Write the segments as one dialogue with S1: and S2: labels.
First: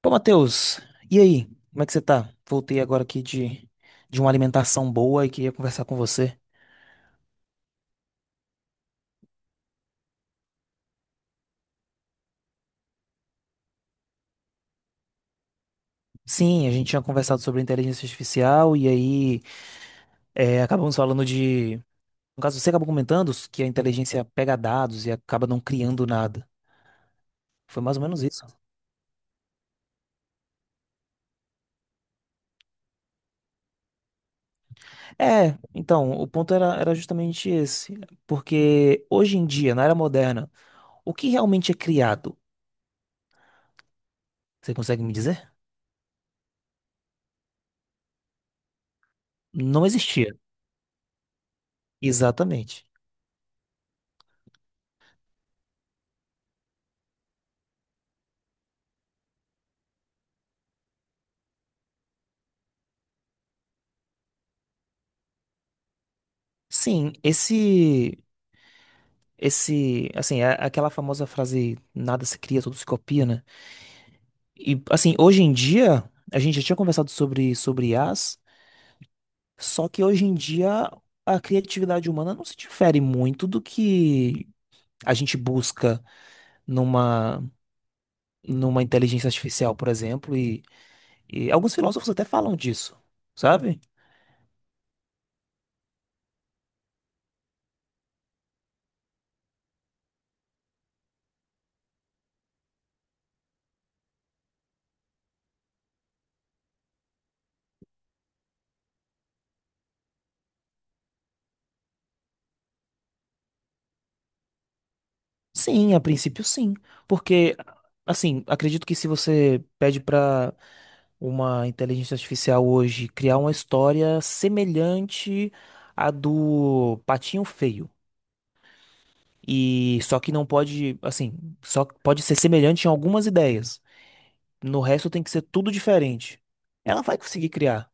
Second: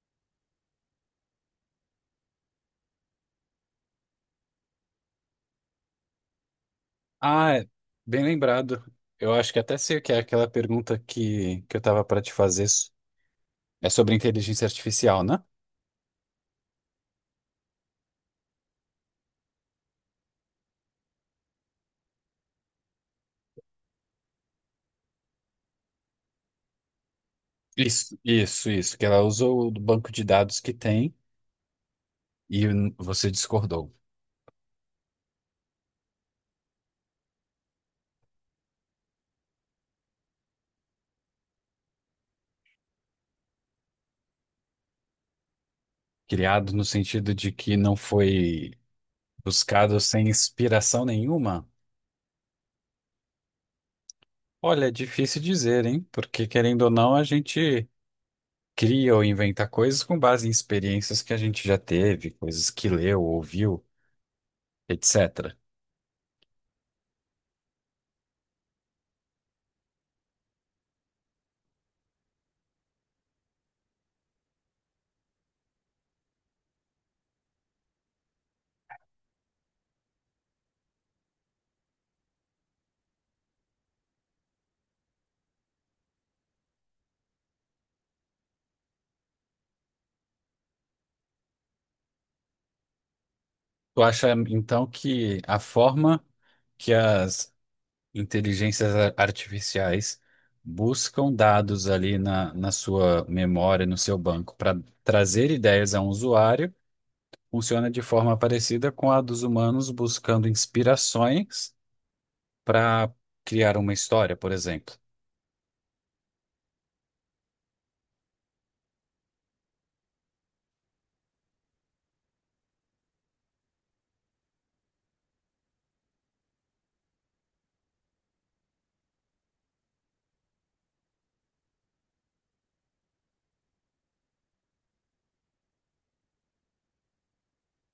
S1: Pô, Matheus, e aí? Como é que você tá? Voltei agora aqui de uma alimentação boa e queria conversar com você.
S2: Ah, é, bem lembrado. Eu acho que até sei o que é aquela pergunta que eu tava para te fazer. É sobre inteligência artificial, né?
S1: Sim, a gente tinha conversado sobre inteligência artificial e aí acabamos falando de. No caso, você acabou comentando que a inteligência pega dados e acaba não criando nada. Foi mais ou
S2: Isso,
S1: menos isso.
S2: isso, isso. Que ela usou o banco de dados que tem e você discordou.
S1: É, então, o ponto era justamente esse. Porque hoje em dia, na era moderna, o que realmente é criado? Você consegue me dizer?
S2: Criado no sentido de que não foi
S1: Não
S2: buscado sem
S1: existia.
S2: inspiração nenhuma?
S1: Exatamente.
S2: Olha, é difícil dizer, hein? Porque querendo ou não, a gente cria ou inventa coisas com base em experiências que a gente já teve, coisas que leu, ouviu, etc.
S1: Sim, esse, assim, é aquela famosa frase nada se cria, tudo se copia, né? E assim, hoje em dia, a gente já tinha conversado sobre I as, só que hoje em dia a criatividade humana não se difere muito do que a gente busca numa numa inteligência artificial, por exemplo, e alguns filósofos até falam disso, sabe?
S2: Tu acha então que a forma que as inteligências artificiais buscam dados ali na sua memória, no seu banco, para trazer ideias a um usuário, funciona de forma parecida com a dos humanos buscando inspirações para criar uma história, por exemplo?
S1: Sim, a princípio sim, porque assim, acredito que se você pede pra uma inteligência artificial hoje criar uma história semelhante à do Patinho Feio, e só que não pode, assim, só pode ser semelhante em algumas ideias. No resto tem que ser tudo diferente. Ela vai conseguir criar,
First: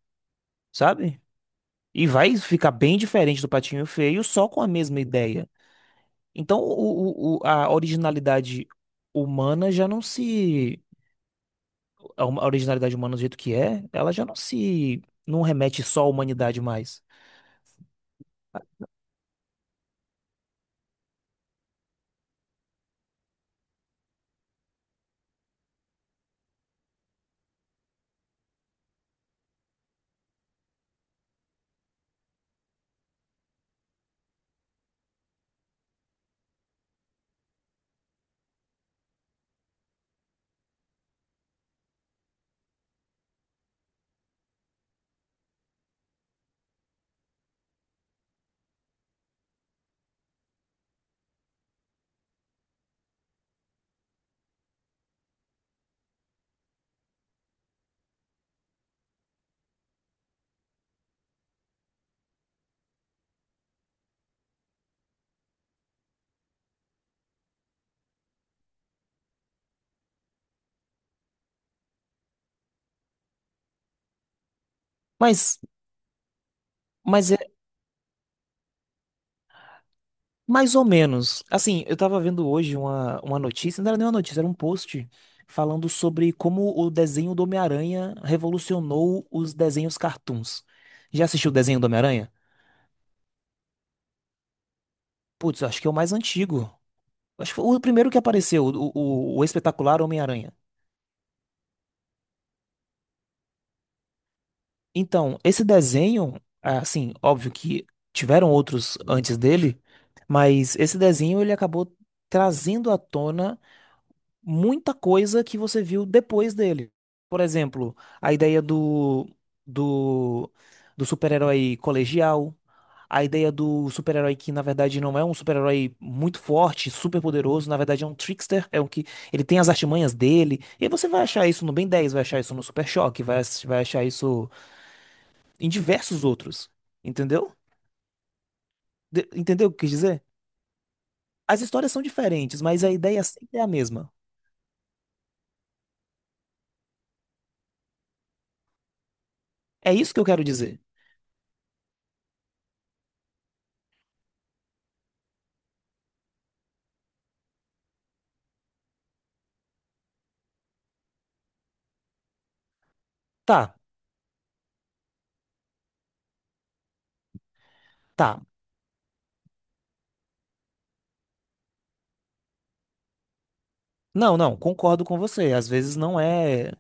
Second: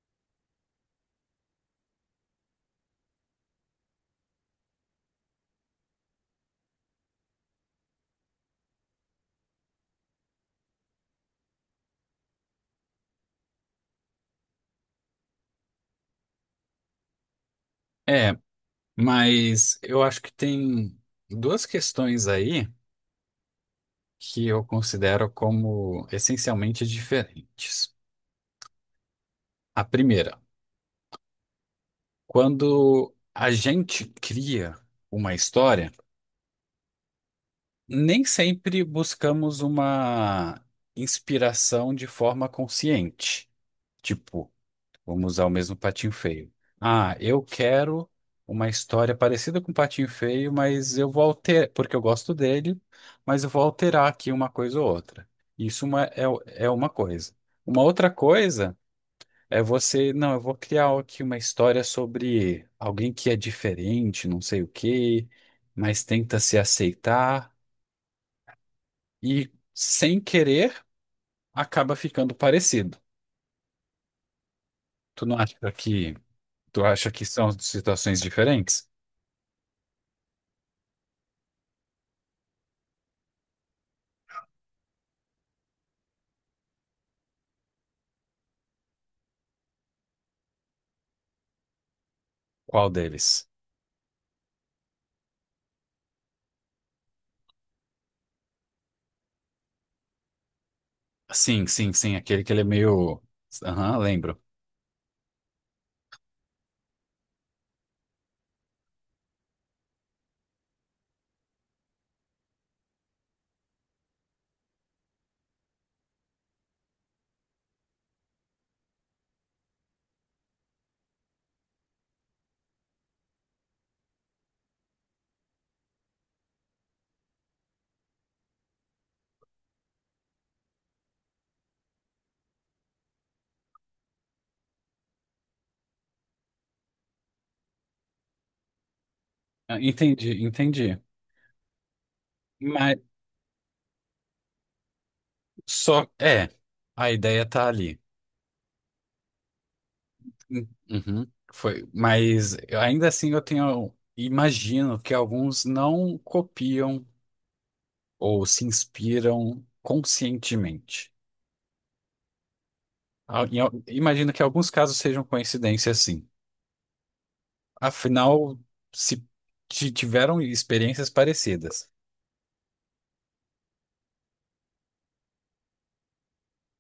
S1: sabe? E vai ficar bem diferente do Patinho Feio só com a mesma ideia. Então, a originalidade humana já não se a originalidade humana do jeito que é, ela já não se não remete só à humanidade mais.
S2: É, mas eu acho que tem duas questões aí que eu considero como essencialmente diferentes. A primeira: quando a gente cria uma história, nem sempre buscamos uma inspiração de forma consciente. Tipo, vamos usar o mesmo Patinho Feio. Ah, eu quero uma história parecida com o Patinho Feio, mas eu vou alterar, porque eu gosto dele, mas eu vou alterar aqui uma coisa ou outra. Isso uma- é, é uma coisa. Uma outra coisa é você, não, eu vou criar aqui uma história sobre alguém que é diferente, não sei o quê, mas tenta se aceitar e, sem querer, acaba ficando parecido. Tu não acha
S1: Mas
S2: que, tu acha que
S1: mas é
S2: são situações diferentes?
S1: mais ou menos. Assim, eu tava vendo hoje uma notícia, não era nem uma notícia, era um post falando sobre como o desenho do Homem-Aranha revolucionou os desenhos cartoons. Já assistiu o desenho do Homem-Aranha?
S2: Qual deles?
S1: Putz, eu acho que é o mais antigo. Acho que foi o primeiro que apareceu, o espetacular Homem-Aranha.
S2: Sim, sim, sim, aquele que ele é meio, aham, lembro.
S1: Então, esse desenho, é, assim, óbvio que tiveram outros antes dele, mas esse desenho ele acabou trazendo à tona muita coisa que você viu depois dele. Por exemplo, a ideia do, do super-herói colegial, a ideia do super-herói que na verdade não é um super-herói muito forte, super poderoso, na verdade é um trickster, é um que ele tem as artimanhas dele. E aí você vai achar isso no Ben 10, vai achar isso no Super Choque, vai achar isso em diversos outros, entendeu? Entendeu o que
S2: Ah,
S1: eu quis dizer?
S2: entendi, entendi.
S1: As histórias são diferentes, mas a
S2: Mas
S1: ideia sempre é a mesma.
S2: só, é, a ideia tá ali.
S1: É isso que eu quero dizer.
S2: Uhum, foi, mas ainda assim eu tenho, imagino que alguns não copiam ou se inspiram conscientemente.
S1: Tá,
S2: Imagino que alguns casos sejam coincidência, sim.
S1: tá.
S2: Afinal, se tiveram experiências parecidas
S1: Não, não, concordo com você. Às vezes não é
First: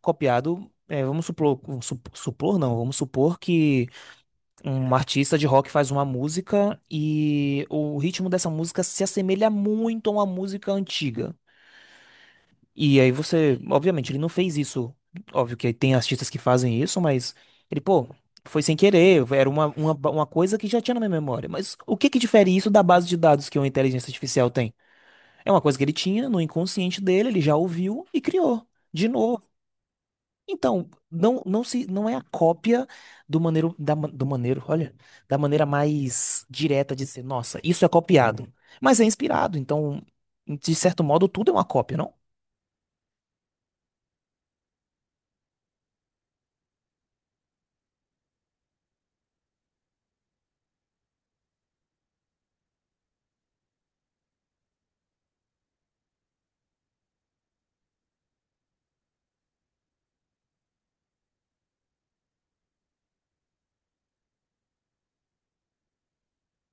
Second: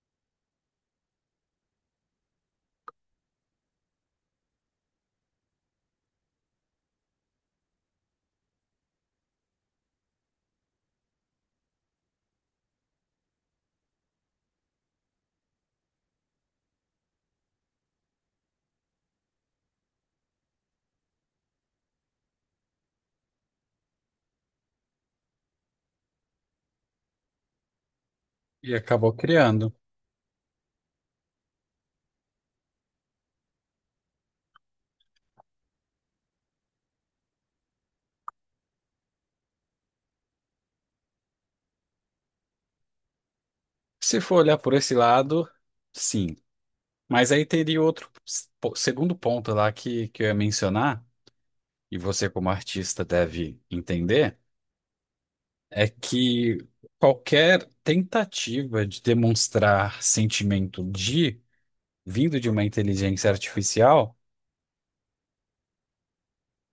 S1: copiado. É, vamos supor, su- supor, não, vamos supor que um artista de rock faz uma música e o ritmo dessa música se assemelha muito a uma música antiga. E aí você, obviamente, ele não fez isso. Óbvio que tem artistas que fazem isso, mas ele, pô, foi sem querer, era uma coisa que já tinha na minha memória. Mas o que que difere isso da base de dados que uma inteligência artificial tem? É uma coisa que ele tinha no inconsciente dele, ele já ouviu e criou
S2: e
S1: de
S2: acabou
S1: novo.
S2: criando.
S1: Então, não é a cópia do maneiro, da, ma- do maneiro, olha, da maneira mais direta de ser, nossa, isso é copiado. Mas é inspirado, então, de certo modo, tudo é uma cópia, não?
S2: Se for olhar por esse lado, sim. Mas aí teria outro segundo ponto lá que eu ia mencionar, e você como artista deve entender é que qualquer tentativa de demonstrar sentimento de vindo de uma inteligência artificial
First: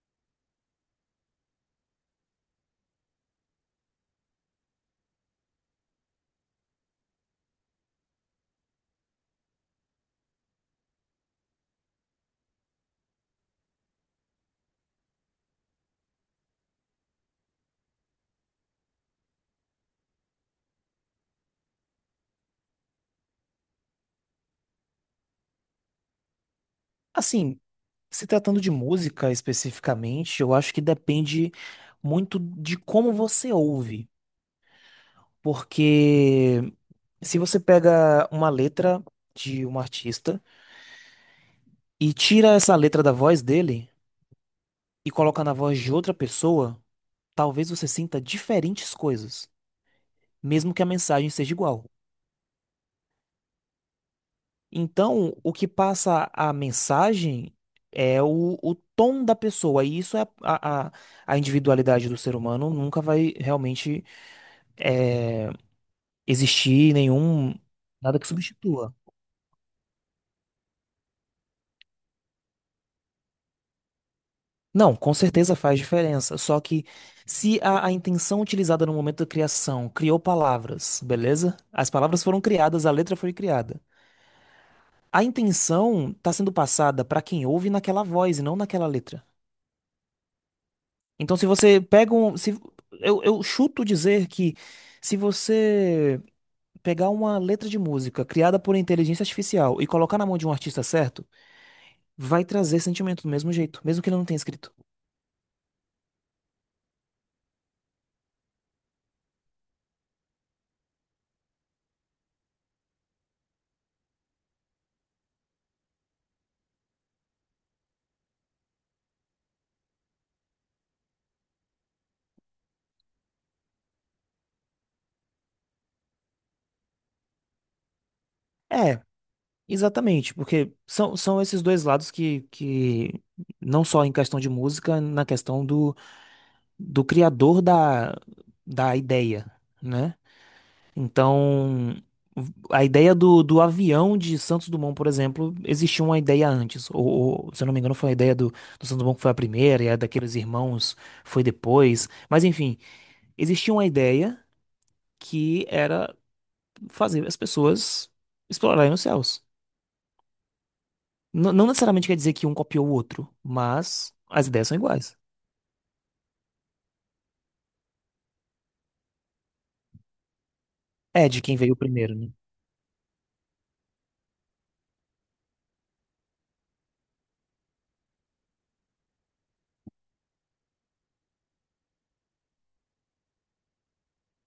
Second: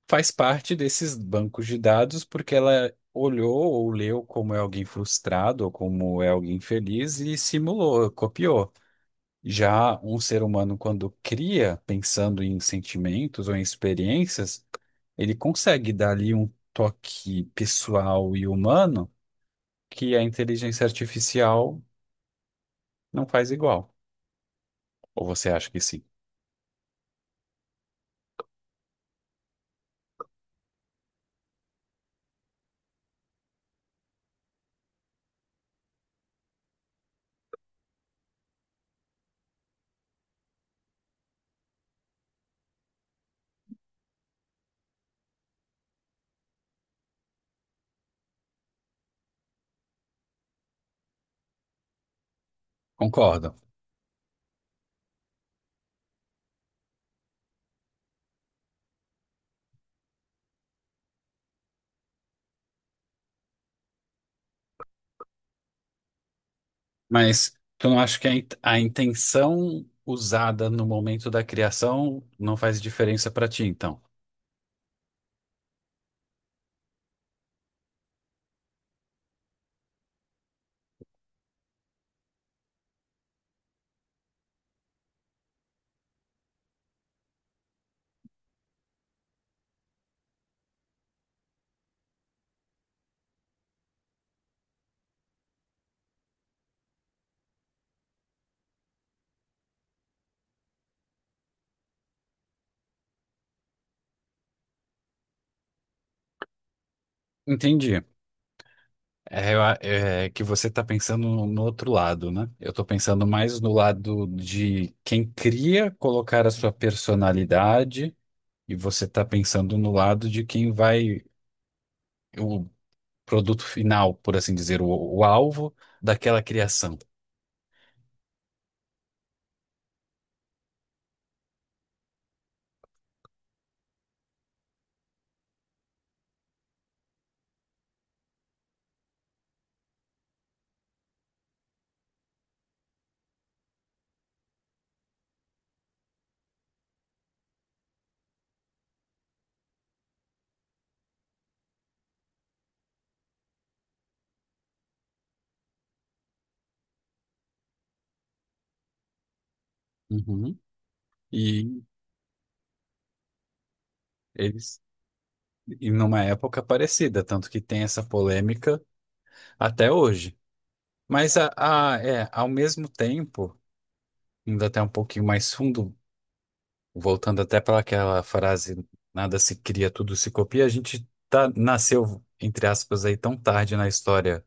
S2: faz parte desses bancos de dados, porque ela olhou ou leu como é alguém frustrado ou como é alguém feliz e simulou, copiou. Já um ser humano, quando cria, pensando em sentimentos ou em experiências, ele consegue dar ali um toque pessoal e humano que a inteligência artificial não faz igual. Ou você acha que sim?
S1: Assim, se tratando de música especificamente, eu acho que depende muito de como você ouve. Porque se você pega uma letra de um artista e tira essa letra da voz dele e coloca na voz de outra pessoa, talvez você sinta diferentes coisas, mesmo que a mensagem seja igual.
S2: Concordo.
S1: Então, o que passa a mensagem é o tom da pessoa, e isso é a individualidade do ser humano, nunca vai realmente eh, existir nenhum,
S2: Mas tu não acha
S1: nada que
S2: que a a
S1: substitua.
S2: intenção usada no momento da criação não faz diferença pra ti, então?
S1: Não, com certeza faz diferença. Só que se a intenção utilizada no momento da criação criou palavras, beleza? As palavras foram criadas, a letra foi criada. A intenção está sendo passada para quem ouve naquela voz e não naquela letra. Então, se você pega um. Se, eu chuto dizer que se você pegar uma letra de música criada por inteligência artificial e colocar na mão de um artista certo, vai trazer sentimento do mesmo jeito, mesmo que ele não tenha escrito.
S2: Entendi. É, é que você tá pensando no outro lado, né? Eu tô pensando mais no lado de quem cria colocar a sua personalidade e você tá pensando no lado de quem vai, o produto final, por assim dizer, o alvo daquela criação.
S1: É, exatamente, porque são esses dois lados que não só em questão de música, na questão do criador da ideia, né? Então, a ideia do avião de Santos Dumont, por exemplo, existia uma ideia antes. Se eu não me engano, foi a ideia do Santos Dumont que foi a primeira, e a daqueles irmãos foi depois. Mas, enfim, existia uma ideia que era fazer as pessoas explorarem os céus.
S2: Uhum.
S1: Não
S2: E
S1: necessariamente quer dizer que um copiou o outro, mas as ideias são
S2: eles
S1: iguais.
S2: E numa época parecida, tanto que tem essa polêmica até hoje.
S1: É
S2: Mas
S1: de quem veio primeiro,
S2: é,
S1: né?
S2: ao mesmo tempo, indo até um pouquinho mais fundo, voltando até para aquela frase, nada se cria, tudo se copia, a gente tá, nasceu, entre aspas, aí tão tarde na história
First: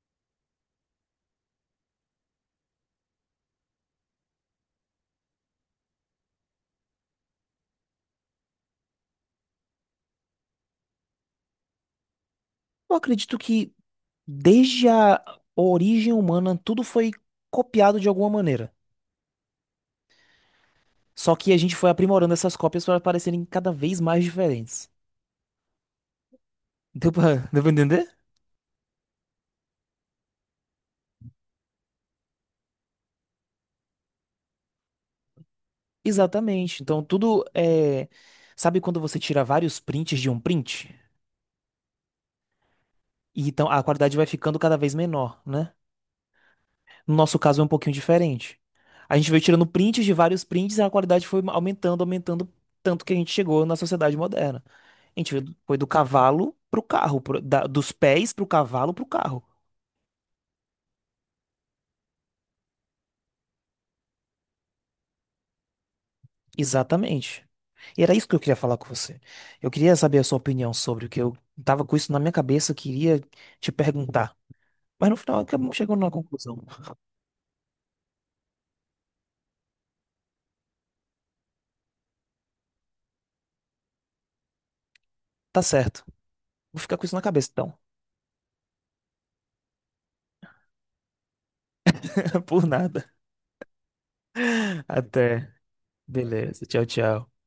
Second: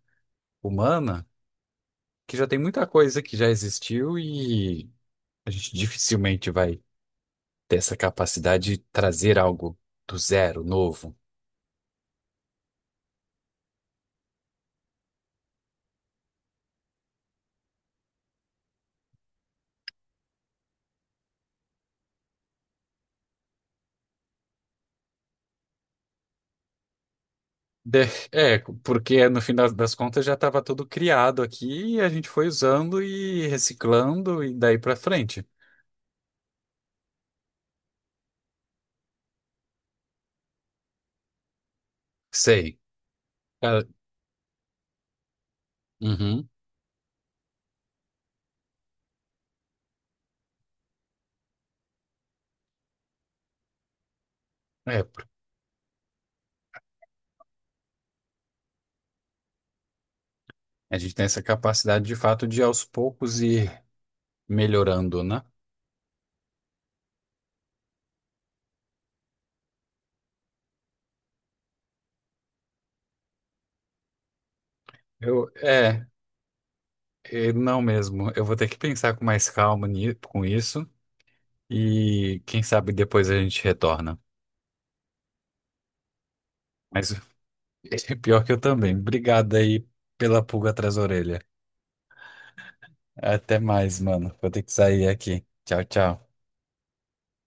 S2: humana que já tem muita coisa que já existiu e a gente dificilmente vai ter essa capacidade de trazer algo do zero, novo.
S1: Eu acredito que desde a origem humana tudo foi copiado de alguma maneira. Só que a gente foi aprimorando essas cópias para parecerem cada vez mais diferentes. Deu pra
S2: De-
S1: entender?
S2: É, porque no fim das contas já estava tudo criado aqui e a gente foi usando e reciclando e daí para frente.
S1: Exatamente. Então, tudo é. Sabe quando você tira vários prints de um print?
S2: Sei.
S1: E então a
S2: Cara,
S1: qualidade vai ficando cada vez menor, né?
S2: uhum.
S1: No nosso caso é um pouquinho diferente. A gente veio tirando prints de vários prints e a qualidade foi aumentando, aumentando, tanto que a gente chegou na sociedade moderna.
S2: É,
S1: A gente veio do- foi do cavalo pro carro, dos pés pro cavalo pro carro.
S2: a gente tem essa capacidade de fato de aos poucos ir melhorando, né?
S1: Exatamente. E era isso que eu queria falar com você. Eu queria saber a sua opinião sobre o que eu tava com isso na minha cabeça, eu queria te perguntar. Mas no final
S2: Eu,
S1: acabamos chegando
S2: é,
S1: numa conclusão.
S2: é, não mesmo. Eu vou ter que pensar com mais calma com isso e quem sabe depois a gente retorna.
S1: Tá certo. Vou ficar com
S2: Mas
S1: isso na cabeça então.
S2: pior que eu também. Obrigado aí pela pulga atrás da orelha.
S1: Por nada.
S2: Até mais, mano. Vou ter que sair aqui.
S1: Até.
S2: Tchau, tchau.
S1: Beleza. Tchau, tchau.